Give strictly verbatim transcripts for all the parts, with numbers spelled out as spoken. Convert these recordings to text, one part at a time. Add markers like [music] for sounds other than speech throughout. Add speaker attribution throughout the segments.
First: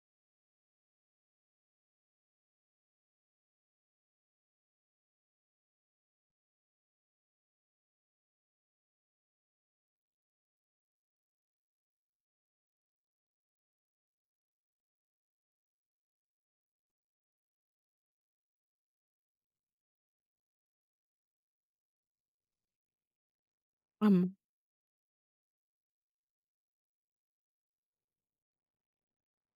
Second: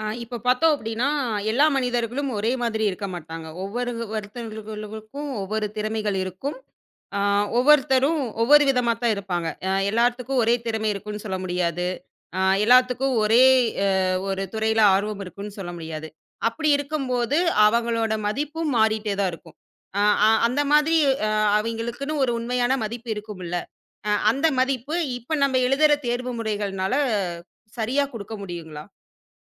Speaker 1: ஆ இப்ப பார்த்தோம் அப்படின்னா, எல்லா மனிதர்களும் ஒரே மாதிரி இருக்க மாட்டாங்க. ஒவ்வொரு ஒருத்தர்களுக்கும் ஒவ்வொரு திறமைகள் இருக்கும். ஆ ஒவ்வொருத்தரும் ஒவ்வொரு விதமா தான் இருப்பாங்க. அ எல்லாத்துக்கும் ஒரே திறமை இருக்குன்னு சொல்ல முடியாது. ஆ எல்லாத்துக்கும் ஒரே அ ஒரு துறையில ஆர்வம் இருக்குன்னு சொல்ல முடியாது. அப்படி இருக்கும்போது, அவங்களோட மதிப்பும் மாறிட்டே தான் இருக்கும். அ அ அந்த மாதிரி அ அவைங்களுக்குன்னு ஒரு உண்மையான மதிப்பு இருக்கும்ல. அ
Speaker 2: ஆமா.
Speaker 1: அந்த மதிப்பு இப்ப நம்ம எழுதுற தேர்வு முறைகள்னால சரியா குடுக்க முடியுங்களா?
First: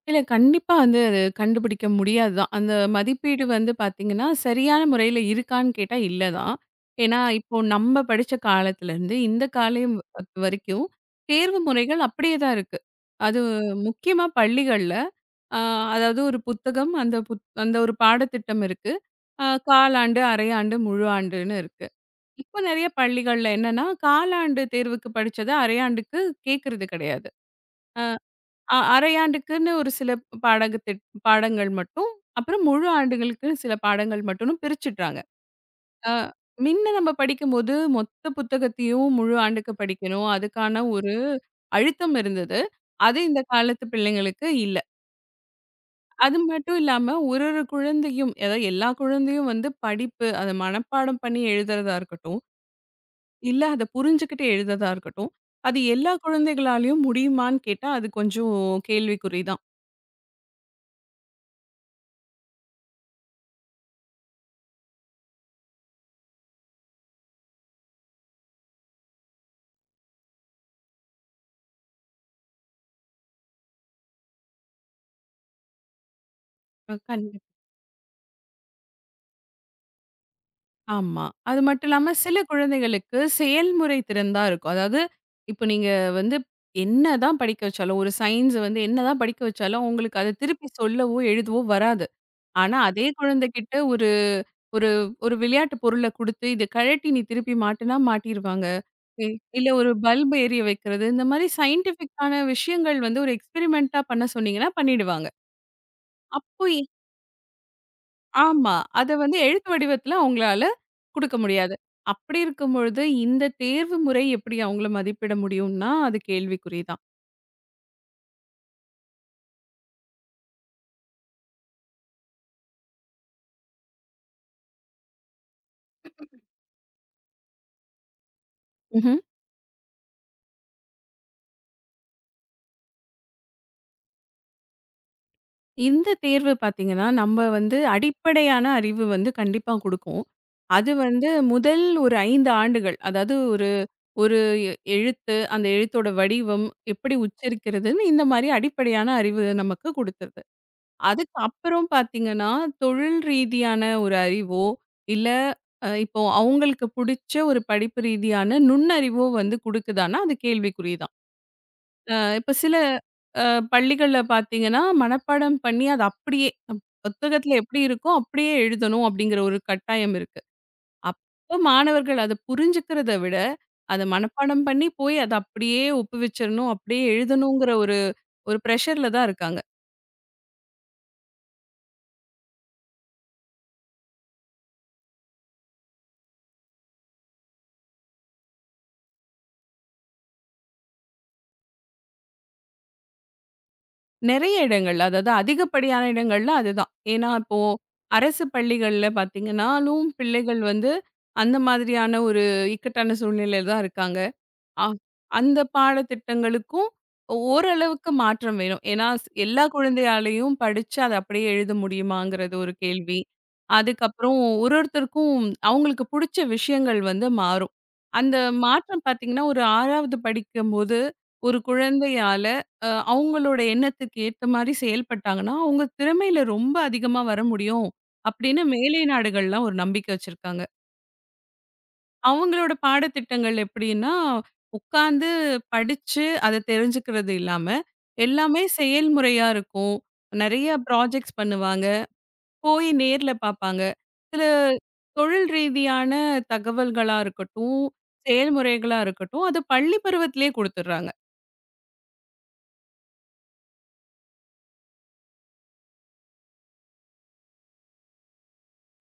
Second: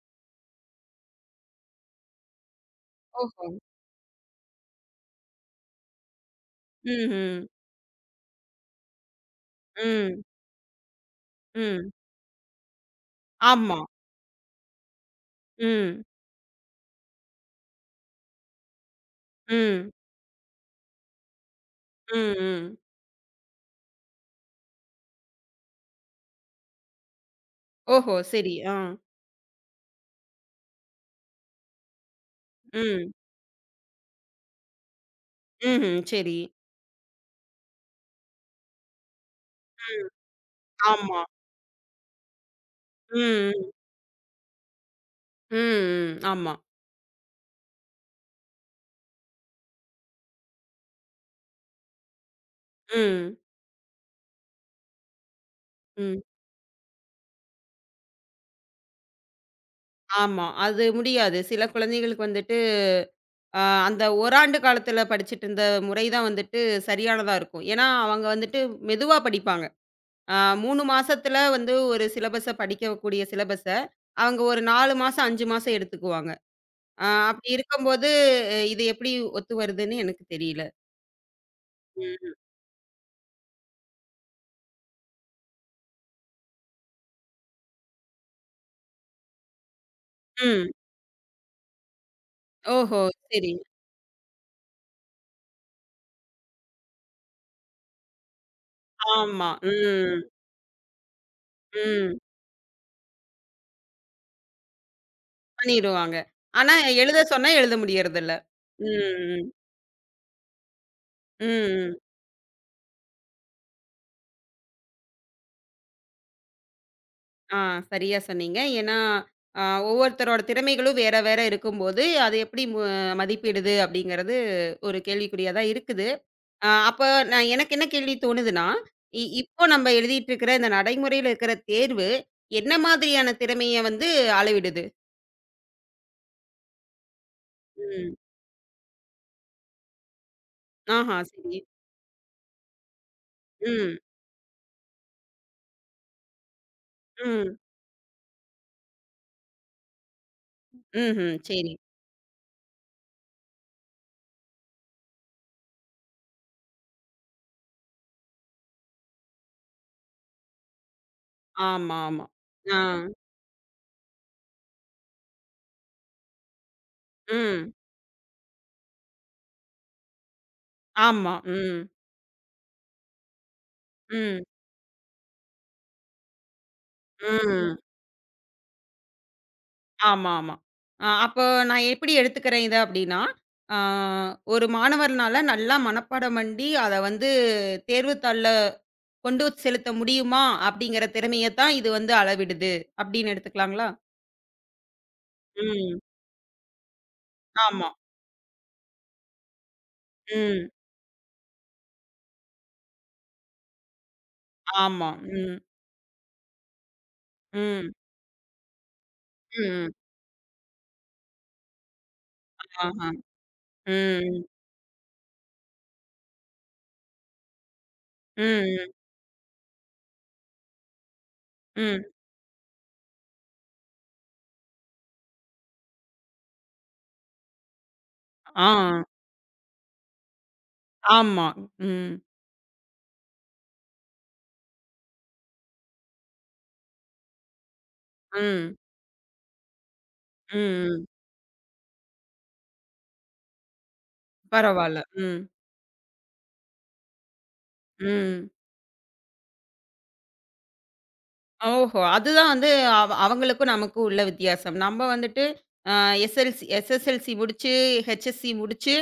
Speaker 2: இல்ல கண்டிப்பா வந்து அது கண்டுபிடிக்க முடியாது தான். அந்த மதிப்பீடு
Speaker 1: ஓஹோ!
Speaker 2: வந்து பார்த்தீங்கன்னா, சரியான முறையில இருக்கான்னு கேட்டா இல்ல தான். ஏன்னா,
Speaker 1: ம்ஹ்ம்.
Speaker 2: இப்போ நம்ம படிச்ச காலத்துலருந்து இந்த காலம்
Speaker 1: ம்.
Speaker 2: வரைக்கும் தேர்வு
Speaker 1: ம்.
Speaker 2: முறைகள் அப்படியே தான் இருக்கு. அது
Speaker 1: ஆமா.
Speaker 2: முக்கியமா பள்ளிகள்ல, அ
Speaker 1: ம்.
Speaker 2: அதாவது ஒரு புத்தகம், அந்த புத் அந்த ஒரு பாடத்திட்டம் இருக்கு. அ
Speaker 1: ம்.
Speaker 2: காலாண்டு, அரையாண்டு, முழு ஆண்டுன்னு இருக்கு.
Speaker 1: ம்.
Speaker 2: இப்போ
Speaker 1: ம்.
Speaker 2: நெறைய பள்ளிகள்ல என்னன்னா, காலாண்டு தேர்வுக்கு படிச்சத அரையாண்டுக்கு கேட்கறது கிடையாது.
Speaker 1: ஓஹோ! சரி. ஆ.
Speaker 2: அ அரையாண்டுக்குன்னு ஒரு சில பாடகத்திட் பாடங்கள் மட்டும், அப்புறம் முழு
Speaker 1: ம்.
Speaker 2: ஆண்டுகளுக்கு சில பாடங்கள் மட்டும்னு பிரிச்சுட்டாங்க.
Speaker 1: ம்ஹ்ம்.
Speaker 2: அ
Speaker 1: சரி.
Speaker 2: மின்ன நம்ம படிக்கும்போது மொத்த புத்தகத்தையும் முழு ஆண்டுக்கு
Speaker 1: ம்.
Speaker 2: படிக்கணும். அதுக்கான ஒரு
Speaker 1: ஆமா.
Speaker 2: அழுத்தம் இருந்தது. அது இந்த
Speaker 1: ம்.
Speaker 2: காலத்து பிள்ளைங்களுக்கு இல்ல.
Speaker 1: ம். ம். ம்.
Speaker 2: அது
Speaker 1: ஆமா.
Speaker 2: மட்டும் இல்லாம ஒரு ஒரு குழந்தையும், அதாவது எல்லா குழந்தையும் வந்து படிப்பு, அத மனப்பாடம் பண்ணி எழுதுறதா இருக்கட்டும்,
Speaker 1: ம்.
Speaker 2: இல்ல அத புரிஞ்சுகிட்டு எழுதுறதா இருக்கட்டும், அது எல்லா
Speaker 1: ம்.
Speaker 2: குழந்தைகளாலயும் முடியுமான்னு கேட்டா, அது கொஞ்சம் கேள்விக்குறி தான்.
Speaker 1: ஆமா. அது முடியாது. சில குழந்தைகளுக்கு வந்துட்டு, அ அந்த ஓராண்டு காலத்துல படிச்சுட்டு இருந்த முறை தான் வந்துட்டு சரியானதா இருக்கும். ஏன்னா, அவங்க வந்துட்டு மெதுவா படிப்பாங்க. அ மூன்று மாசத்துல வந்து ஒரு சிலபஸ படிக்கக்கூடிய சிலபஸ, அவங்க ஒரு நாலு மாசம், அஞ்சு மாசம் எடுத்துக்குவாங்க.
Speaker 2: அ
Speaker 1: ஆ
Speaker 2: கண்
Speaker 1: அப்படி இருக்கும்போது, இது எப்படி ஒத்து வருதுன்னு எனக்கு தெரியல.
Speaker 2: ஆமா. அது மட்டும் இல்லாம சில
Speaker 1: ம்.
Speaker 2: குழந்தைகளுக்கு செயல்முறை திறன் தான் இருக்கும். அதாவது இப்ப நீங்க வந்து என்னதான் படிக்க வச்சாலும், ஒரு சயன்ஸ் வந்து என்னதான் படிக்க வச்சாலும், உங்களுக்கு அத திருப்பி
Speaker 1: ம்.
Speaker 2: சொல்லவோ, எழுதவோ வராது. ஆனா
Speaker 1: ஓஹோ!
Speaker 2: அதே
Speaker 1: சரி.
Speaker 2: குழந்தைகிட்ட ஒரு ஒரு ஒரு விளையாட்டு பொருள குடுத்து, இத கழட்டி நீ திருப்பி மாட்டுனா மாட்டிருவாங்க. இ
Speaker 1: ஆமா.
Speaker 2: இல்ல ஒரு
Speaker 1: ம்.
Speaker 2: பல்ப் எரிய வைக்கிறது. இந்த மாரி
Speaker 1: ம்.
Speaker 2: சயன்டிஃபிக்கான விஷயங்கள் வந்து ஒரு எக்ஸ்பெரிமென்ட்டா பண்ண சொன்னீங்கன்னா பண்ணிடுவாங்க.
Speaker 1: பண்ணிருவாங்க.
Speaker 2: அப்போ
Speaker 1: ஆனா எழுத சொன்னா எழுத முடியறதில்ல.
Speaker 2: ஆமா.
Speaker 1: ம்.
Speaker 2: அத வந்து
Speaker 1: ம்.
Speaker 2: எழுத்து வடிவத்துல அவங்களால குடுக்க முடியாது.
Speaker 1: ம்.
Speaker 2: அப்படி இருக்கும் பொழுது, இந்த தேர்வு முறை எப்படி அவங்கள மதிப்பிட முடியும்னா, அது கேள்விக்குறி தான்.
Speaker 1: ஆ சரியா சொன்னீங்க. ஏன்னா, அ ஒவ்வொருத்தரோட திறமைகளும் வேற வேற இருக்கும்போது, அது எப்படி மு மதிப்பிடுது அப்படிங்கிறது ஒரு கேள்விக்குறியா தான் இருக்குது. ஆ அப்ப நான் எனக்கு என்ன கேள்வி தோணுதுன்னா,
Speaker 2: ம்ஹ்ம்.
Speaker 1: இ இப்போ நம்ப எழுதிட்டு இருக்கிற இந்த நடைமுறையில இருக்கிற தேர்வு, என்ன மாதிரியான திறமைய வந்து அளவிடுது?
Speaker 2: இந்த தேர்வு பார்த்தீங்கன்னா, நம்ம வந்து
Speaker 1: ம்.
Speaker 2: அடிப்படையான அறிவு வந்து கண்டிப்பா குடுக்கும். அது
Speaker 1: ஆஹா,
Speaker 2: வந்து
Speaker 1: சரி.
Speaker 2: முதல் ஒரு ஐந்து ஆண்டுகள், அதாவது ஒரு
Speaker 1: ம்,
Speaker 2: ஒரு எ எழுத்து, அந்த எழுத்தோட வடிவம், எப்படி
Speaker 1: ம்,
Speaker 2: உச்சரிக்கிறதுன்னு இந்த மாரி அடிப்படையான அறிவு நமக்கு குடுத்தது. அதுக்கு
Speaker 1: ம்ஹ்ம். சரி.
Speaker 2: அப்புறம் பார்த்தீங்கன்னா, தொழில் ரீதியான ஒரு அறிவோ, இல்ல அ இப்போ அவங்களுக்கு புடிச்ச ஒரு படிப்பு ரீதியான நுண்ணறிவோ வந்து குடுக்குதான்னா, அது கேள்விக்குறி தான்.
Speaker 1: ஆமா,
Speaker 2: அ
Speaker 1: ஆமா.
Speaker 2: இப்ப சில
Speaker 1: ஆ,
Speaker 2: அ பள்ளிகள்ல பார்த்தீங்கன்னா, மனப்பாடம் பண்ணி அது அப்படியே அஹ், புத்தகத்துல
Speaker 1: ம்.
Speaker 2: எப்படி இருக்கோ, அப்படியே எழுதணும் அப்படிங்கிற ஒரு கட்டாயம் இருக்கு.
Speaker 1: ஆமா.
Speaker 2: அப்ப
Speaker 1: ம்,
Speaker 2: மாணவர்கள் அத புரிஞ்சுக்கிறத விட, அத
Speaker 1: ம்,
Speaker 2: மனப்பாடம் பண்ணி போய் அத அப்படியே ஒப்புவிச்சிரணும், அப்படியே எழுதணுங்கிற
Speaker 1: ம்.
Speaker 2: ஒரு ஒரு பிரஷர்ல தான் இருக்காங்க.
Speaker 1: ஆமா, ஆமா. அ அப்போ நான் எப்படி எடுத்துக்கிறேன் இத அப்படின்னா, ஆ ஒரு மாணவர்னால நல்லா மனப்பாடம் பண்ணி, அத வந்து தேர்வுத்தாள்ல கொண்டு செலுத்த முடியுமா? அப்படிங்கிற திறமைய தான் இது வந்து அளவிடுது, அப்படின்னு எடுத்துக்கலாங்களா?
Speaker 2: நிறைய இடங்கள்ல, அதாவது
Speaker 1: ம்.
Speaker 2: அதிகப்படியான இடங்கள்ல அதுதான். ஏன்னா, இப்போ
Speaker 1: ஆமா.
Speaker 2: அரசு பள்ளிகள்ல பார்த்தீங்கன்னாலும், பிள்ளைகள்
Speaker 1: ம்.
Speaker 2: வந்து அந்த மாதிரியான ஒரு இக்கட்டான சூழ்நிலையில தான் இருக்காங்க. அ
Speaker 1: ஆமா. ம்.
Speaker 2: அந்த பாடத்திட்டங்களுக்கும் ஒ-
Speaker 1: ம்.
Speaker 2: ஓரளவுக்கு மாற்றம் வேணும். ஏன்னா, ஸ் எல்லா
Speaker 1: ம்.
Speaker 2: குழந்தையாலயும் படிச்சு அத அப்படியே எழுத முடியுமாங்கிறது ஒரு
Speaker 1: ஆஹ.
Speaker 2: கேள்வி. அதுக்கப்புறம்
Speaker 1: ம்.
Speaker 2: ஒரு ஒருத்தருக்கும் அவங்களுக்கு புடிச்ச விஷயங்கள் வந்து மாறும். அந்த
Speaker 1: ம்.
Speaker 2: மாற்றம் பார்த்தீங்கன்னா, ஒரு ஆறாவது படிக்கும்போது ஒரு
Speaker 1: ம்.
Speaker 2: குழந்தையால அ அவங்களோட எண்ணத்துக்கு ஏத்த மாரி செயல்பட்டாங்கன்னா, அவங்க திறமையில ரொம்ப அதிகமா வர முடியும் அப்படின்னு
Speaker 1: ஆ.
Speaker 2: மேலை நாடுகள்லாம் ஒரு நம்பிக்கை வச்சிருக்காங்க.
Speaker 1: ஆமா. ம்.
Speaker 2: அவங்களோட பாடத்திட்டங்கள் எப்படின்னா, உட்கார்ந்து படிச்சு அத தெரிஞ்சுக்கிறது இல்லாம, எல்லாமே
Speaker 1: ம்.
Speaker 2: செயல்முறையா இருக்கும். நெறைய
Speaker 1: ம்.
Speaker 2: ப்ராஜெக்ட்ஸ் பண்ணுவாங்க. போய் நேர்ல பார்ப்பாங்க. சில
Speaker 1: பரவால்ல. ம்.
Speaker 2: தொழில் ரீதியான தகவல்களா இருக்கட்டும்,
Speaker 1: ம்.
Speaker 2: செயல்முறைகளா இருக்கட்டும், அது பள்ளி பருவத்திலேயே குடுத்துடுறாங்க.
Speaker 1: ஓஹோ! அதுதான் வந்து அவ அவங்களுக்கும் நமக்கும் உள்ள வித்தியாசம். நம்ம வந்துட்டு அ எஸ்எல்சி எஸ்எஸ்எல்சி முடிச்சு, ஹெச்எஸ்சி முடிச்சு,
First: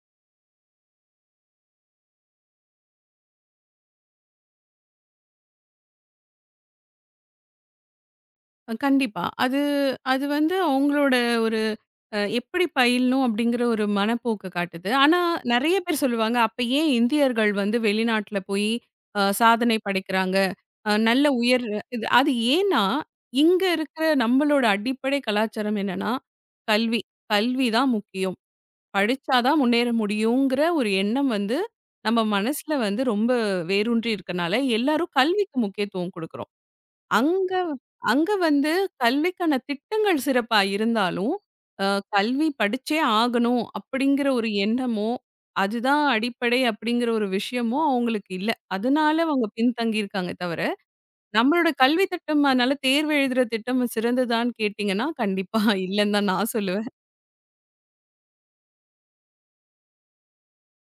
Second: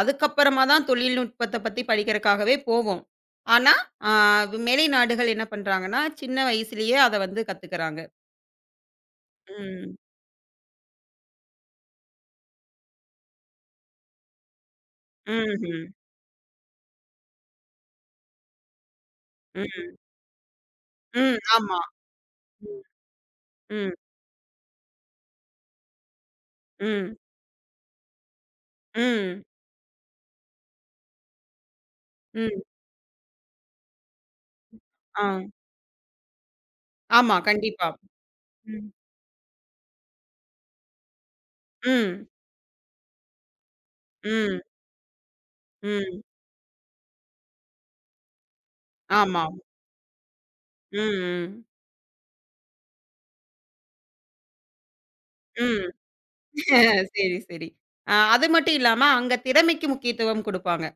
Speaker 1: அதுக்கப்புறமா தான் தொழில்நுட்பத்த பத்தி படிக்கிறக்காகவே போவோம். ஆனா, அ மேலை நாடுகள் என்ன பண்றாங்கன்னா, சின்ன வயசுலயே அத வந்து கத்துக்கிறாங்க.
Speaker 2: கண்டிப்பா. அது
Speaker 1: ம்.
Speaker 2: அது வந்து அவங்களோட ஒரு அ எப்படி பயிலணும் அப்படிங்கிற ஒரு மனப்போக்க காட்டுது. ஆனா,
Speaker 1: ம்ஹ்ம்.
Speaker 2: நெறைய பேர் சொல்லுவாங்க, அப்ப ஏன் இந்தியர்கள் வந்து வெளிநாட்டுல போய் அ
Speaker 1: ம்.
Speaker 2: சாதனை படைக்கிறாங்க? அ நல்ல
Speaker 1: ம்.
Speaker 2: உயர்
Speaker 1: ஆமா.
Speaker 2: இது அது ஏன்னா,
Speaker 1: ம்.
Speaker 2: இங்க
Speaker 1: ம்.
Speaker 2: இருக்கிற நம்மளோட அடிப்படை கலாச்சாரம் என்னன்னா, கல்வி.
Speaker 1: ம்.
Speaker 2: கல்வி தான் முக்கியம். படிச்சா தான் முன்னேற முடியுங்கிற ஒரு எண்ணம் வந்து, நம்ம
Speaker 1: ம்.
Speaker 2: மனசுல வந்து ரொம்ப வேரூன்றி இருக்கனால, எல்லாரும்
Speaker 1: ஆ.
Speaker 2: கல்விக்கு முக்கியத்துவம் குடுக்குறோம்.
Speaker 1: ஆமா.
Speaker 2: அங்க
Speaker 1: கண்டிப்பா.
Speaker 2: அங்க வந்து
Speaker 1: ம்.
Speaker 2: கல்விக்கான திட்டங்கள் சிறப்பா இருந்தாலும், அ
Speaker 1: ம்.
Speaker 2: கல்வி படிச்சே ஆகணும் அப்படிங்கிற ஒரு
Speaker 1: ம்.
Speaker 2: எண்ணமோ, அதுதான்
Speaker 1: ம்.
Speaker 2: அடிப்படை அப்படிங்கிற ஒரு விஷயமோ அவங்களுக்கு இல்ல. அதனால
Speaker 1: ஆமா.
Speaker 2: அவங்க பின்தங்கியிருக்காங்க தவிர,
Speaker 1: ம். ம்.
Speaker 2: நம்மளோட கல்வி திட்டம் அதனால தேர்வு எழுதுற திட்டம் சிறந்ததான்னு கேட்டீங்கன்னா, கண்டிப்பா
Speaker 1: ம்.
Speaker 2: இல்லன்னு தான் நான்
Speaker 1: அ
Speaker 2: சொல்லுவேன்.
Speaker 1: சரி, சரி. அ அது மட்டும் இல்லாம அங்க திறமைக்கு முக்கியத்துவம் குடுப்பாங்க.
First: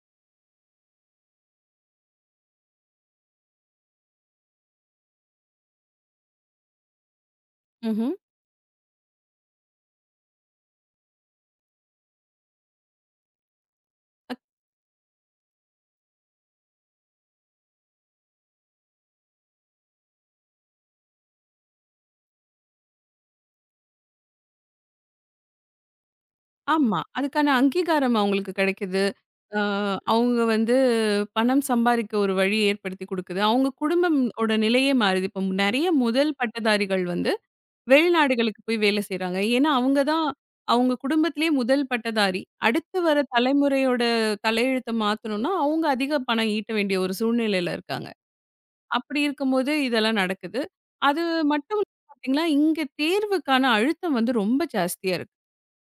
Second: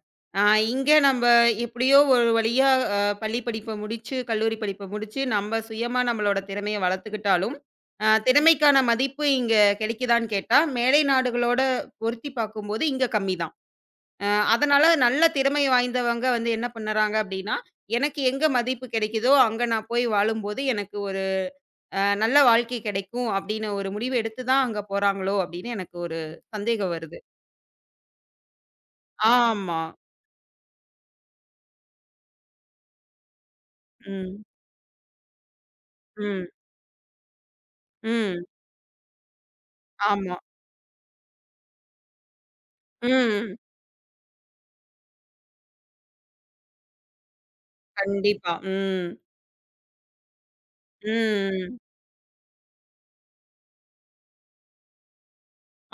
Speaker 1: அ இங்க நம்ப எப்படியோ ஒரு வழியா அ பள்ளி படிப்ப முடிச்சு, கல்லூரி படிப்ப முடிச்சு, நம்ம சுயமா நம்மளோட திறமைய வளர்த்துக்கிட்டாலும், அ
Speaker 2: ம்ஹ்ம்.
Speaker 1: திறமைக்கான மதிப்பு இங்க கிடைக்குதான்னு கேட்டா, மேலை நாடுகளோட பொருத்தி பார்க்கும்போது இங்க கம்மி தான். அ அதனால நல்ல திறமை வாய்ந்தவங்க வந்து என்ன பண்ணறாங்க அப்படின்னா, எனக்கு எங்க மதிப்பு கிடைக்குதோ, அங்க நான் போய் வாழும்போது எனக்கு ஒரு அ நல்ல வாழ்க்கை கிடைக்கும் அப்படின்னு ஒரு முடிவு எடுத்து தான் அங்க போறாங்களோ அப்படின்னு எனக்கு ஒரு சந்தேகம்
Speaker 2: ஆமா.
Speaker 1: வருது.
Speaker 2: அதுக்கான அங்கீகாரம் அவங்களுக்கு கிடைக்குது. ஆ
Speaker 1: ஆமா.
Speaker 2: அவங்க வந்து பணம் சம்பாரிக்க ஒரு வழி ஏற்படுத்தி குடுக்குது. அவங்க குடும்பம்
Speaker 1: ம்.
Speaker 2: ஓட நிலையே மாறுது. இப்போ நெறைய முதல்
Speaker 1: ம்.
Speaker 2: பட்டதாரிகள் வந்து
Speaker 1: ம்.
Speaker 2: வெளிநாடுகளுக்கு போய் வேலை செய்றாங்க. ஏன்னா, அவங்க தான்
Speaker 1: ஆமா.
Speaker 2: அவங்க குடும்பத்திலேயே முதல் பட்டதாரி. அடுத்து வர
Speaker 1: ம்.
Speaker 2: தலைமுறையோட தலையெழுத்த மாத்தணும்னா, அவங்க அதிக பணம் ஈட்ட வேண்டிய ஒரு சூழ்நிலையில இருக்காங்க.
Speaker 1: கண்டிப்பா. ம்.
Speaker 2: அப்படி இருக்கும்போது இதெல்லாம் நடக்குது. அது
Speaker 1: ம்.
Speaker 2: மட்டும் இல்லாம பார்த்தீங்கன்னா, இங்க தேர்வுக்கான அழுத்தம் வந்து ரொம்ப ஜாஸ்தியா இருக்கு.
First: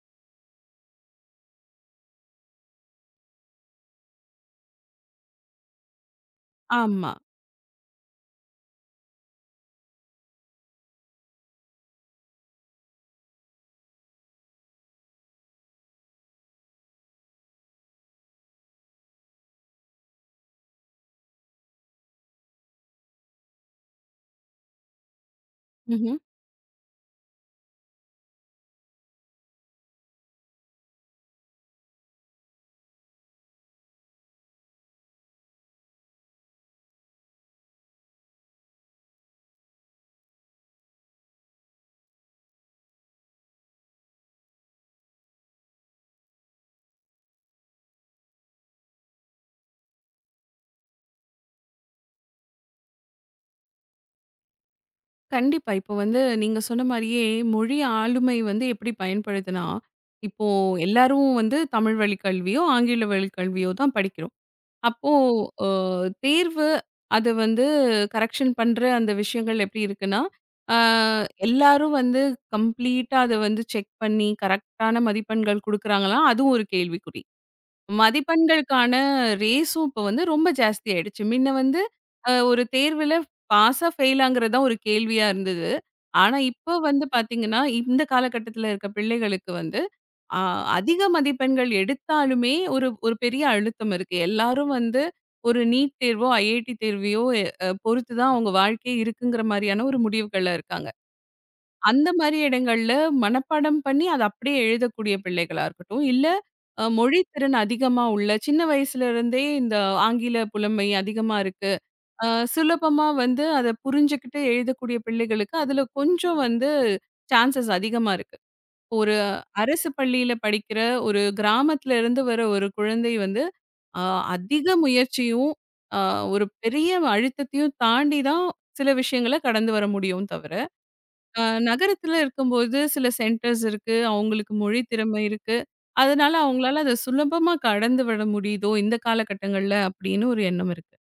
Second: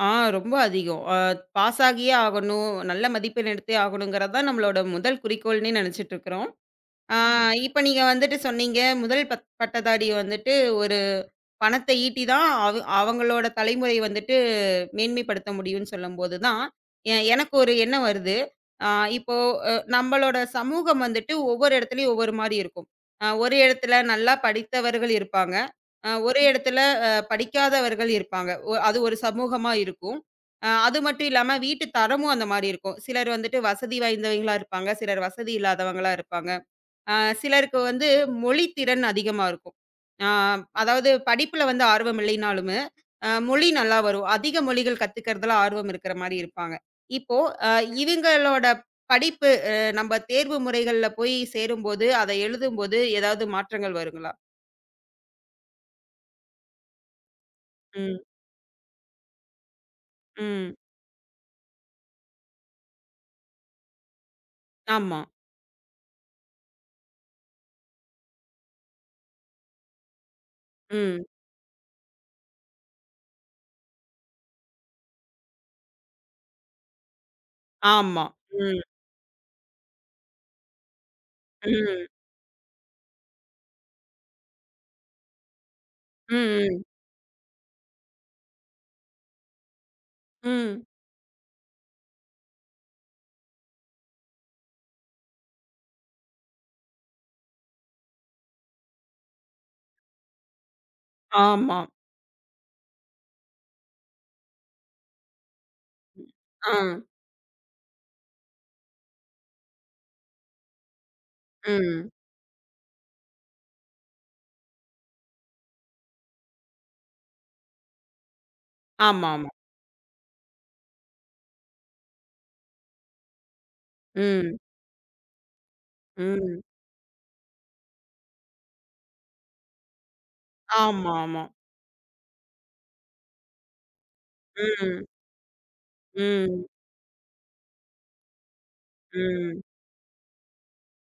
Speaker 1: ஆ ரொம்ப அதிகம். அ பாஸ் ஆகியே ஆகணும், நல்ல மதிப்பெண் எடுத்தே ஆகணுங்கிறது தான் நம்மளோட முதல் குறிக்கோள்னே நினைச்சுட்டு இருக்கிறோம்.
Speaker 2: ஆமா.
Speaker 1: ஆ இப்ப நீங்க வந்துட்டு சொன்னீங்க, முதல் பட் பட்டதாரி வந்துட்டு ஒரு பணத்தை ஈட்டி தான் அவ் அவங்களோட தலைமுறை வந்துட்டு மேன்மைப்படுத்த முடியும்ன்னு சொல்லும்போது தான், எ எனக்கு ஒரு எண்ணம் வருது. அ இப்போ அ நம்பளோட சமூகம் வந்துட்டு ஒவ்வொரு இடத்துலயும் ஒவ்வொரு மாரி இருக்கும். அ ஒரு இடத்துல நல்லா படித்தவர்கள் இருப்பாங்க. அ
Speaker 2: ம்ஹ்ம்.
Speaker 1: ஒரு ம். இடத்துல அ படிக்காதவர்கள் இருப்பாங்க. ஒ அது ஒரு சமூகமா இருக்கும். அ அது மட்டும் இல்லாம வீட்டு தரமும் அந்த மாரி இருக்கும். சிலர் வந்துட்டு வசதி வாய்ந்தவைங்களா இருப்பாங்க. சிலர் வசதி இல்லாதவங்களா இருப்பாங்க. அ சிலருக்கு வந்து மொழி திறன் அதிகமா இருக்கும். அ அதாவது படிப்புல வந்து ஆர்வம் இல்லைனாலுமே, அ மொழி நல்லா வரும். அதிக மொழிகள் கத்துக்கிறதுல ஆர்வம் இருக்கிற மாரி இருப்பாங்க. இப்போ அ இவங்களோட படிப்பு அ நம்ம தேர்வு முறைகள்ல போய் சேரும்போது, அத எழுதும்போது ஏதாவது மாற்றங்கள் வருங்களா?
Speaker 2: கண்டிப்பா. இப்போ வந்து நீங்க சொன்ன மாரியே மொழி
Speaker 1: ம்,
Speaker 2: ஆளுமை வந்து எப்படி பயன்படுதுன்னா, இப்போ
Speaker 1: ம்.
Speaker 2: எல்லாரும் வந்து தமிழ் வழி கல்வியோ, ஆங்கில வழி கல்வியோ தான் படிக்கிறோம். அப்போ
Speaker 1: ஆமா.
Speaker 2: அ தேர்வு அது வந்து கரெக்ஷன் பண்ற அந்த விஷயங்கள் எப்படி இருக்குன்னா, அ
Speaker 1: ம்.
Speaker 2: எல்லாரும் வந்து கம்ப்ளீட்டா அத வந்து செக் பண்ணி கரெக்ட்டான மதிப்பெண்கள் குடுக்குறாங்களா? அதுவும் ஒரு கேள்விக்குறி.
Speaker 1: ஆமா. ம்,
Speaker 2: மதிப்பெண்களுக்கான ரேஸும் இப்ப வந்து ரொம்ப ஜாஸ்தி ஆயிடுச்சு. முன்ன வந்து
Speaker 1: ம்,
Speaker 2: அ ஒரு தேர்வுல பாஸா, ஃபெயிலாங்கிறது தான் ஒரு கேள்வியா இருந்தது. ஆனா, இப்ப
Speaker 1: ம்,
Speaker 2: வந்து பாத்தீங்கன்னா, இந்த காலகட்டத்தில இருக்க பிள்ளைகளுக்கு வந்து அ
Speaker 1: ம், ம்.
Speaker 2: அதிக மதிப்பெண்கள் எடுத்தாலுமே ஒரு ஒரு பெரிய அழுத்தம் இருக்கு. எல்லாரும் வந்து ஒரு நீட் தேர்வோ, ஐஐடி தேர்வையோ அ பொறுத்து தான் அவங்க வாழ்க்கையே இருக்குங்கிற மாரியான ஒரு முடிவுகள்ல இருக்காங்க.
Speaker 1: ஆமா.
Speaker 2: அந்த மாரி இடங்கள்ல மனப்பாடம் பண்ணி, அத அப்படியே எழுதக்கூடிய பிள்ளைகளா இருக்கட்டும், இல்ல
Speaker 1: ஆ,
Speaker 2: அ மொழி திறன் அதிகமா உள்ள சின்ன வயசுல இருந்தே இந்த ஆங்கில புலமை அதிகமா இருக்கு.
Speaker 1: ம்.
Speaker 2: அ சுலபமா வந்து அத புரிஞ்சுகிட்டு எழுதக்கூடிய பிள்ளைகளுக்கு அதுல கொஞ்சம் வந்து சான்சஸ் அதிகமா இருக்கு. ஒரு
Speaker 1: ஆமாமா.
Speaker 2: அரசு பள்ளியில படிக்கிற ஒரு கிராமத்துல இருந்து வர ஒரு குழந்தை வந்து அ
Speaker 1: ம்,
Speaker 2: அதிக முயற்சியும், அ ஒரு
Speaker 1: ம்.
Speaker 2: பெரிய அழுத்தத்தையும் தாண்டி தான் சில விஷயங்கள கடந்து வர முடியும் தவிர. அ
Speaker 1: ஆமாமா.
Speaker 2: நகரத்துல இருக்கும்போது சில சென்டர்ஸ் இருக்கு. அவங்களுக்கு மொழி
Speaker 1: ம்,
Speaker 2: திறமை இருக்கு. அதனால
Speaker 1: ம்.
Speaker 2: அவங்களால அத சுலபமா கடந்து விட முடியுதோ, இந்த
Speaker 1: ம்.
Speaker 2: காலகட்டங்கள்ல அப்படின்னு ஒரு எண்ணம் இருக்கு.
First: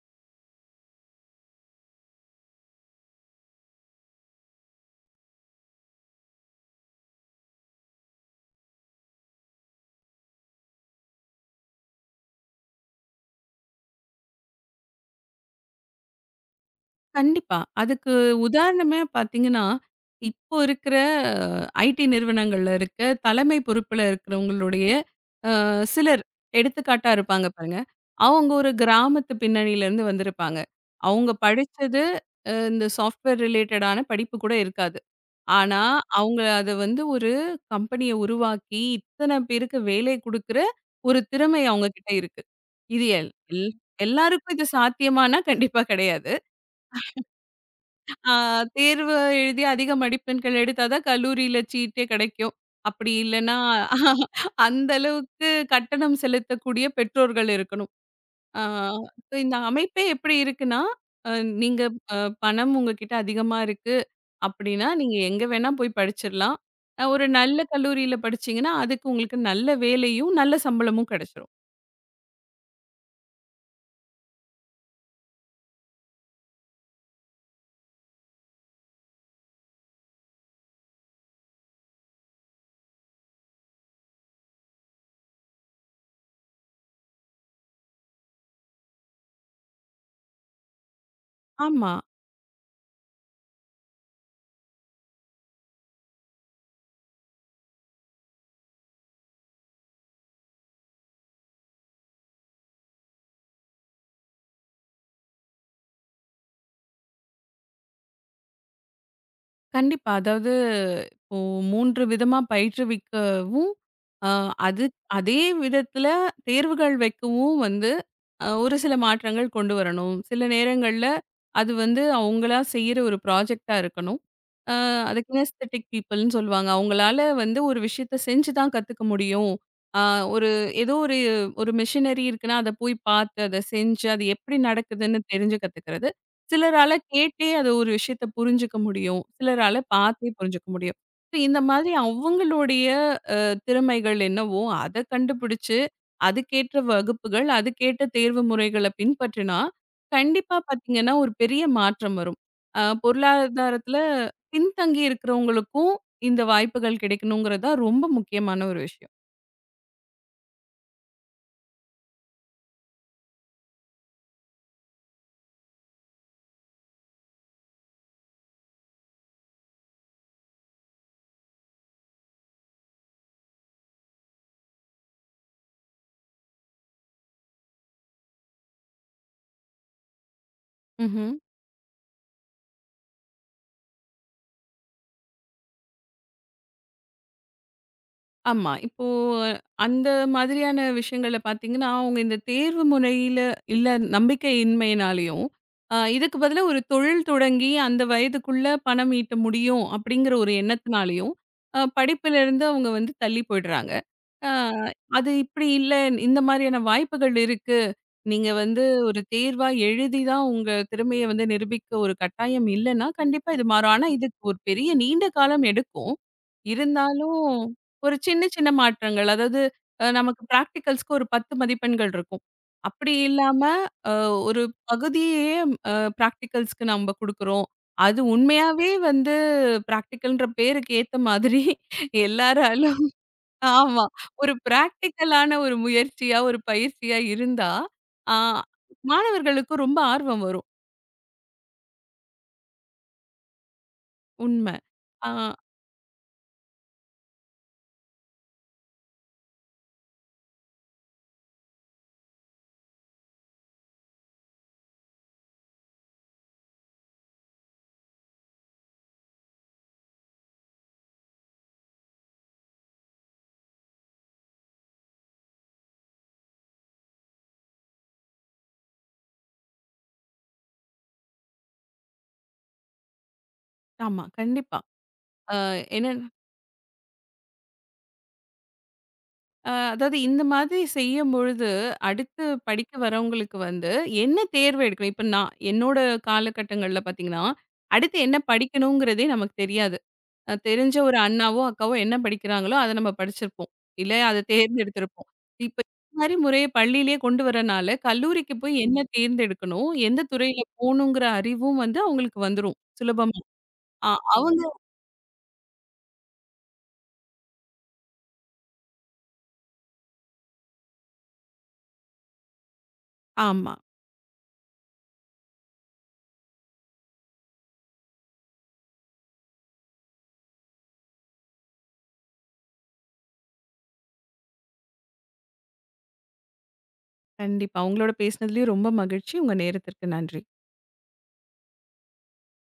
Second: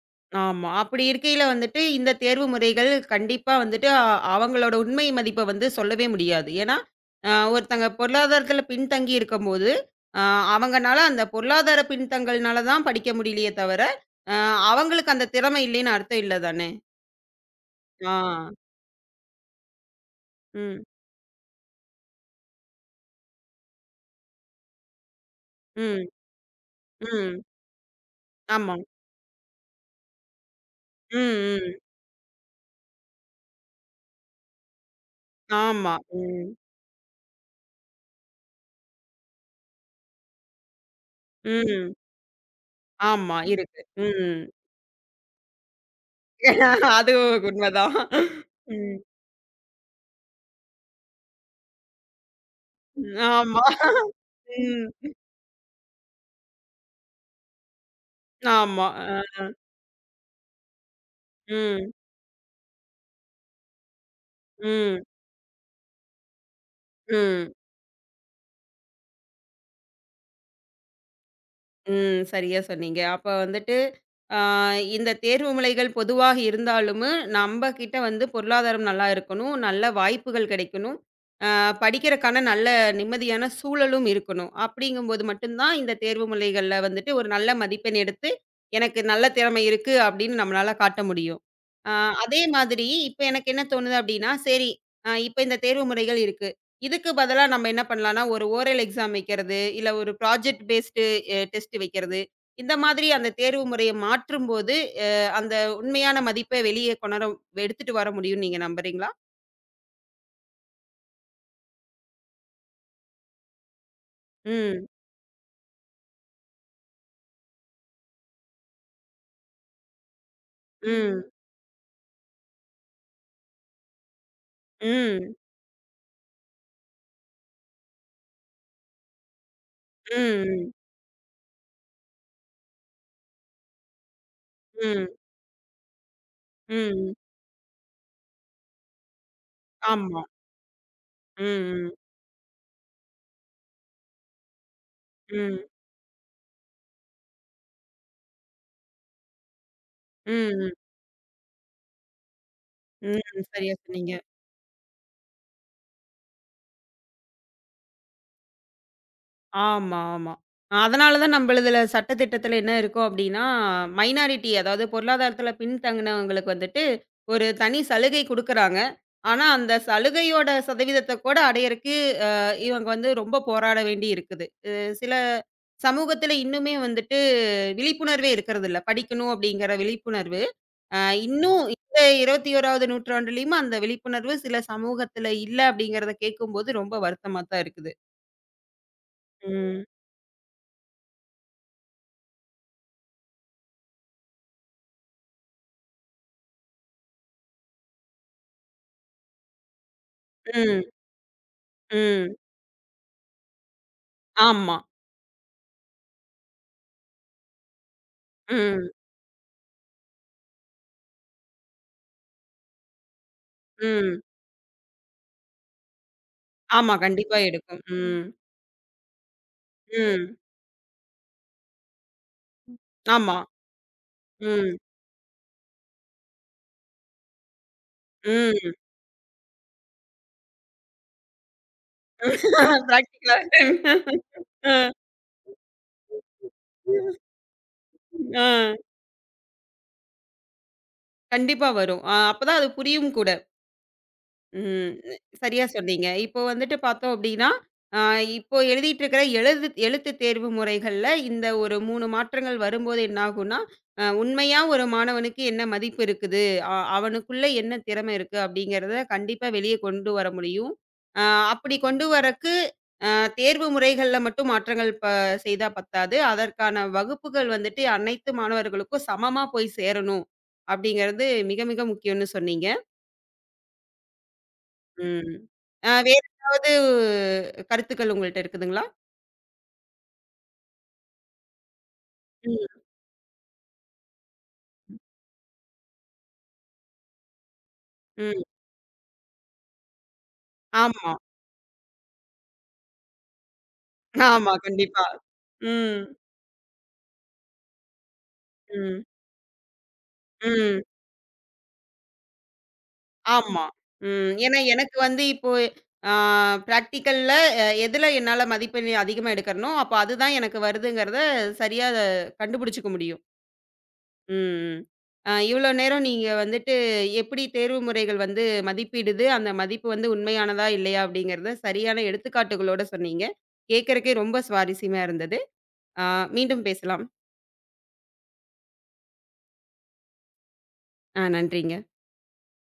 Speaker 1: ஆமா. அப்படி இருக்கையில வந்துட்டு, இந்த தேர்வு முறைகள் கண்டிப்பா வந்துட்டு அ அவங்களோட உண்மை மதிப்ப வந்து சொல்லவே முடியாது. ஏன்னா, அ ஒருத்தங்க பொருளாதாரத்தில பின்தங்கி இருக்கும்போது, அ அவங்கனால அந்த பொருளாதார பின்தங்கல்னால தான் படிக்க முடியலையே தவிர, அ அவங்களுக்கு அந்த திறமை இல்லைன்னு அர்த்தம் இல்ல தானே?
Speaker 2: கண்டிப்பா. அதுக்கு
Speaker 1: ஆ.
Speaker 2: உதாரணமே பார்த்தீங்கன்னா, இப்போ
Speaker 1: ம்.
Speaker 2: இருக்கிற ஐடி நிறுவனங்கள்ல இருக்க தலைமை பொறுப்புல இருக்கிறவங்களுடைய அ
Speaker 1: ம்.
Speaker 2: சிலர் எடுத்துக்காட்டா
Speaker 1: ம்.
Speaker 2: இருப்பாங்க பாருங்க. அவங்க ஒரு
Speaker 1: ஆமா.
Speaker 2: கிராமத்து பின்னணியிலேருந்து வந்திருப்பாங்க.
Speaker 1: ம்.
Speaker 2: அவங்க
Speaker 1: ம்.
Speaker 2: படிச்சது அ இந்த சாஃப்ட்வேர் ரிலேட்டடான படிப்பு கூட இருக்காது. ஆனா,
Speaker 1: ஆமா.
Speaker 2: அவங்க
Speaker 1: ம்.
Speaker 2: அத வந்து ஒரு கம்பெனிய உருவாக்கி, இத்தன பேருக்கு வேலை குடுக்குற ஒரு திறமை அவங்க
Speaker 1: ம்.
Speaker 2: கிட்ட இருக்கு. இது எல்
Speaker 1: ஆமா.
Speaker 2: எல்
Speaker 1: இருக்கு. ம்.
Speaker 2: எல்லாருக்கும் இது சாத்தியமானா கண்டிப்பா கிடையாது.
Speaker 1: [laughs] அது உண்மதான்.
Speaker 2: ஆ
Speaker 1: ம்.
Speaker 2: தேர்வு எழுதி அதிக மதிப்பெண்கள் எடுத்தா தான் கல்லூரியில சீட்டே கிடைக்கும். அப்படி இல்லன்னா
Speaker 1: ஆமா.
Speaker 2: [laughs]
Speaker 1: ம்.
Speaker 2: அந்த அளவுக்கு கட்டணம் செலுத்தக்கூடிய பெற்றோர்கள் இருக்கணும். ஆ
Speaker 1: ஆமா. அ.
Speaker 2: இந்த அமைப்பே எப்படி இருக்குன்னா, அ நீங்க
Speaker 1: ம்.
Speaker 2: அ பணம் உங்ககிட்ட அதிகமா இருக்கு அப்படின்னா,
Speaker 1: ம்.
Speaker 2: நீங்க எங்க வேணா போய் படிச்சிரலாம். அ ஒரு
Speaker 1: ம்.
Speaker 2: நல்ல கல்லூரியில படிச்சீங்கன்னா, அதுக்கு உங்களுக்கு நல்ல வேலையும், நல்ல சம்பளமும் கிடைச்சிரும்.
Speaker 1: ம். சரியா சொன்னீங்க. அப்ப வந்துட்டு, ஆ இந்த தேர்வு முலைகள் பொதுவாக இருந்தாலும், நம்ப கிட்ட வந்து பொருளாதாரம் நல்லா இருக்கணும், நல்ல வாய்ப்புகள் கிடைக்கணும், ஆ படிக்கிறக்கான நல்ல நிம்மதியான சூழலும் இருக்கணும். அப்படிங்கும்போது மட்டும் தான் இந்த தேர்வு முலைகள்ல வந்துட்டு ஒரு நல்ல மதிப்பெண் எடுத்து, எனக்கு நல்ல திறமை இருக்கு அப்படின்னு நம்மளால காட்ட முடியும்.
Speaker 2: ஆமா.
Speaker 1: ஆ அதே மாதிரி இப்ப எனக்கு என்ன தோணுது அப்படின்னா, சரி, அ இப்ப இந்த தேர்வு முறைகள் இருக்கு. இதுக்கு பதிலா நம்ம என்ன பண்ணலாம்னா, ஒரு ஓரல் எக்ஸாம் வைக்கிறது, இல்ல ஒரு ப்ராஜெக்ட் பேஸ்டு அ டெஸ்ட் வைக்கிறது. இந்த மாதிரி அந்த தேர்வு முறைய மாற்றும்போது, அ அந்த உண்மையான மதிப்பை வெளியே கொணர எடுத்துட்டு வர முடியும்னு நீங்க நம்புறீங்களா?
Speaker 2: கண்டிப்பா. அதாவது இப்போ மூன்று விதமா பயிற்றுவிக்கவும், அ அது
Speaker 1: ம்,
Speaker 2: அதே விதத்தில தேர்வுகள் வைக்கவும் வந்து அ ஒரு சில மாற்றங்கள் கொண்டு வரணும். சில நேரங்கள்ல
Speaker 1: ம்,
Speaker 2: அது வந்து அவங்களா செய்ற ஒரு ப்ராஜெக்ட்டா இருக்கணும். அ அது
Speaker 1: ம்,
Speaker 2: கினஸ்தெடிக் பீப்பிள்ன்னு சொல்லுவாங்க. அவங்களால வந்து ஒரு விஷயத்த செஞ்சு தான் கத்துக்க முடியும். அ
Speaker 1: ம்,
Speaker 2: ஒரு
Speaker 1: ம்,
Speaker 2: ஏதோ ஒரு ஒரு மிஷினரி இருக்குன்னா, அத போய் பார்த்து, அத செஞ்சு, அது எப்படி
Speaker 1: ம்,
Speaker 2: நடக்குதுன்னு தெரிஞ்சு கத்துக்கிறது. சிலரால
Speaker 1: ம்.
Speaker 2: கேட்டே அது ஒரு விஷயத்த புரிஞ்சுக்க முடியும். சிலரால
Speaker 1: ஆமா.
Speaker 2: பார்த்தே புரிஞ்சுக்க முடியும். இப்ப இந்த
Speaker 1: ம்,
Speaker 2: மாதிரி
Speaker 1: ம்,
Speaker 2: அவங்களுடைய அ திறமைகள் என்னவோ, அத
Speaker 1: ம்,
Speaker 2: கண்டுபிடிச்சு, அதுக்கேற்ற வகுப்புகள், அதுக்கேற்ற தேர்வு முறைகள பின்பற்றினா,
Speaker 1: ம்,
Speaker 2: கண்டிப்பா
Speaker 1: ம்.
Speaker 2: பார்த்தீங்கன்னா, ஒரு பெரிய மாற்றம் வரும். அ
Speaker 1: ம். சரியா
Speaker 2: பொருளாதாரத்துல
Speaker 1: சொன்னீங்க.
Speaker 2: பின்தங்கி இருக்கிறவங்களுக்கும் இந்த வாய்ப்புகள் கிடைக்கணுங்கிறது தான் ரொம்ப முக்கியமான ஒரு விஷயம்.
Speaker 1: ஆமா, ஆமா. அதனால தான் நம்ம இதுல சட்டதிட்டத்துல என்ன இருக்கும் அப்டின்னா, மைனாரிட்டி அதாவது பொருளாதாரத்துல பின்தங்கினவங்களுக்கு வந்துட்டு, ஒரு தனி சலுகை குடுக்குறாங்க. ஆனா, அந்த சலுகையோட சதவீதத்த கூட அடையறக்கு இவங்க வந்து ரொம்ப போராட வேண்டி இருக்குது. அ சில சமூகத்துல இன்னுமே வந்துட்டு விழிப்புணர்வே இருக்கறதில்ல. படிக்கணும் அப்டிங்கிற விழிப்புணர்வு. அ
Speaker 2: ம்ஹ்ம்.
Speaker 1: இன்னும் இந்த இருபத்தி ஒன்றாவது நூற்றாண்டுலயும் அந்த விழிப்புணர்வு சில சமூகத்துல இல்ல அப்டிங்கிறத கேட்கும்போது ரொம்ப வருத்தமா தான் இருக்குது.
Speaker 2: ஆமா. இப்போ
Speaker 1: ம்.
Speaker 2: அந்த மாதிரியான விஷயங்கள்ல பார்த்தீங்கன்னா, அவங்க இந்த தேர்வு முறையில இல்ல நம்பிக்கையின்மையினாலயும், அ இதுக்கு பதிலா ஒரு தொழில் தொடங்கி அந்த வயதுக்குள்ள பணம் ஈட்ட முடியும் அப்படிங்கிற ஒரு
Speaker 1: ம்,
Speaker 2: எண்ணத்தினாலயும், அ
Speaker 1: ம்.
Speaker 2: படிப்பிலிருந்து அவங்க வந்து தள்ளி போயிடுறாங்க. அ
Speaker 1: ஆமா.
Speaker 2: அது இப்படி இல்ல, இந்த மாதிரியான வாய்ப்புகள் இருக்கு. நீங்க வந்து
Speaker 1: ம்.
Speaker 2: ஒரு தேர்வா எழுதி தான் உங்க திறமைய வந்து நிரூபிக்க ஒரு கட்டாயம் இல்லன்னா, கண்டிப்பா இது மாறும். ஆனா
Speaker 1: ம்.
Speaker 2: இதுக்கு ஒரு பெரிய நீண்ட காலம் எடுக்கும்.
Speaker 1: ஆமா. கண்டிப்பா
Speaker 2: இருந்தாலும்
Speaker 1: எடுக்கும்.
Speaker 2: ஒரு
Speaker 1: ம்.
Speaker 2: சின்ன சின்ன மாற்றங்கள். அதாவது அ
Speaker 1: ம்.
Speaker 2: நமக்கு பிராக்டிகல்ஸ்க்கு ஒரு பத்து மதிப்பெண்கள் இருக்கும். அப்படி
Speaker 1: ஆமா.
Speaker 2: இல்லாம அ ஒரு
Speaker 1: ம்.
Speaker 2: பகுதியே அ பிராக்டிகல்ஸ்க்கு நம்ப குடுக்குறோம். அது
Speaker 1: ம்.
Speaker 2: உண்மையாவே வந்து பிராக்டிகல்ன்ற பேருக்கு ஏத்த மாதிரி எல்லாராலும் [laughs]
Speaker 1: பிராக்டிகலா.
Speaker 2: ஆமா. ஒரு
Speaker 1: அ.
Speaker 2: பிராக்டிகலான ஒரு முயற்சியா, ஒரு பயிற்சியா இருந்தா, ஆ
Speaker 1: அ.
Speaker 2: மாணவர்களுக்கு ரொம்ப ஆர்வம் வரும்.
Speaker 1: கண்டிப்பா வரும். அ அப்பதான் அது புரியும் கூட.
Speaker 2: உண்ம.
Speaker 1: ம்.
Speaker 2: ஆ
Speaker 1: சரியா சொன்னீங்க. இப்போ வந்துட்டு பார்த்தோம் அப்டின்னா, அ இப்போ எழுதிட்டு இருக்கிற எழுது எழுத்து தேர்வு முறைகள்ல இந்த ஒரு மூன்று மாற்றங்கள் வரும்போது என்ன ஆகும்னா, அ உண்மையா ஒரு மாணவனுக்கு என்ன மதிப்பு இருக்குது? அ அவனுக்குள்ள என்ன திறமை இருக்கு? அப்டிங்கிறத கண்டிப்பா வெளிய கொண்டு வர முடியும். அ அப்படி கொண்டு வரக்கு அ தேர்வு முறைகள்ல மட்டும் மாற்றங்கள் ப செய்தா பத்தாது. அதற்கான வகுப்புகள் வந்துட்டு அனைத்து மாணவர்களுக்கும் சமமா போய் சேரணும். அப்படிங்கிறது மிக மிக முக்கியம்னு சொன்னீங்க.
Speaker 2: ஆமா. கண்டிப்பா.
Speaker 1: ம்.
Speaker 2: அ
Speaker 1: அ
Speaker 2: என்ன
Speaker 1: வேற ஏதாவது கருத்துக்கள் உங்கள்ட்ட இருக்குதுங்களா?
Speaker 2: அ அதாவது இந்த மாதிரி செய்யும்பொழுது, அடுத்து
Speaker 1: ம்.
Speaker 2: படிக்க வரவங்களுக்கு வந்து என்ன தேர்வு எடுக்கணும்? இப்ப நான் என்னோட காலகட்டங்கள்ல பார்த்தீங்கன்னா, அடுத்து என்ன
Speaker 1: ம்.
Speaker 2: படிக்கணுங்கிறதே நமக்கு தெரியாது. அ தெரிஞ்ச
Speaker 1: ஆமா.
Speaker 2: ஒரு அண்ணாவோ, அக்காவோ என்ன படிக்கிறாங்களோ, அத நம்ம படிச்சிருப்போம். இல்ல அத
Speaker 1: ஆமா. கண்டிப்பா.
Speaker 2: தேர்ந்தெடுத்திருப்போம். இப்ப இந்த
Speaker 1: ம்.
Speaker 2: மாரி முறைய பள்ளியிலேயே கொண்டு வரனால, கல்லூரிக்கு போய் என்ன
Speaker 1: ம்.
Speaker 2: தேர்ந்தெடுக்கணும்? எந்த துறையில
Speaker 1: ம்.
Speaker 2: போணுங்கிற அறிவும் வந்து அவங்களுக்கு வந்துரும். சுலபமா.
Speaker 1: ஆமா.
Speaker 2: அ
Speaker 1: ம். ஏன்னா
Speaker 2: அவங்க
Speaker 1: எனக்கு வந்து இப்போ ஆ பிராக்டிகல்ல அ எதுல என்னால மதிப்பெண் அதிகமா எடுக்கிறனோ, அப்ப அதுதான் எனக்கு வருதுங்கிறத சரியா கண்டுபிடிச்சுக்க முடியும்.
Speaker 2: ஆமா.
Speaker 1: ம். அ இவ்வளோ நேரம் நீங்க வந்துட்டு எப்படி தேர்வு முறைகள் வந்து மதிப்பிடுது, அந்த மதிப்பு வந்து உண்மையானதா, இல்லையா அப்படிங்கிறத சரியான எடுத்துக்காட்டுகளோட சொன்னீங்க. கேட்கறக்கே ரொம்ப சுவாரஸ்யமா இருந்தது. அ மீண்டும் பேசலாம்.
Speaker 2: கண்டிப்பா. உங்களோட பேசினதுலயும் ரொம்ப மகிழ்ச்சி. உங்க நேரத்திற்கு நன்றி.
Speaker 1: அ நன்றிங்க.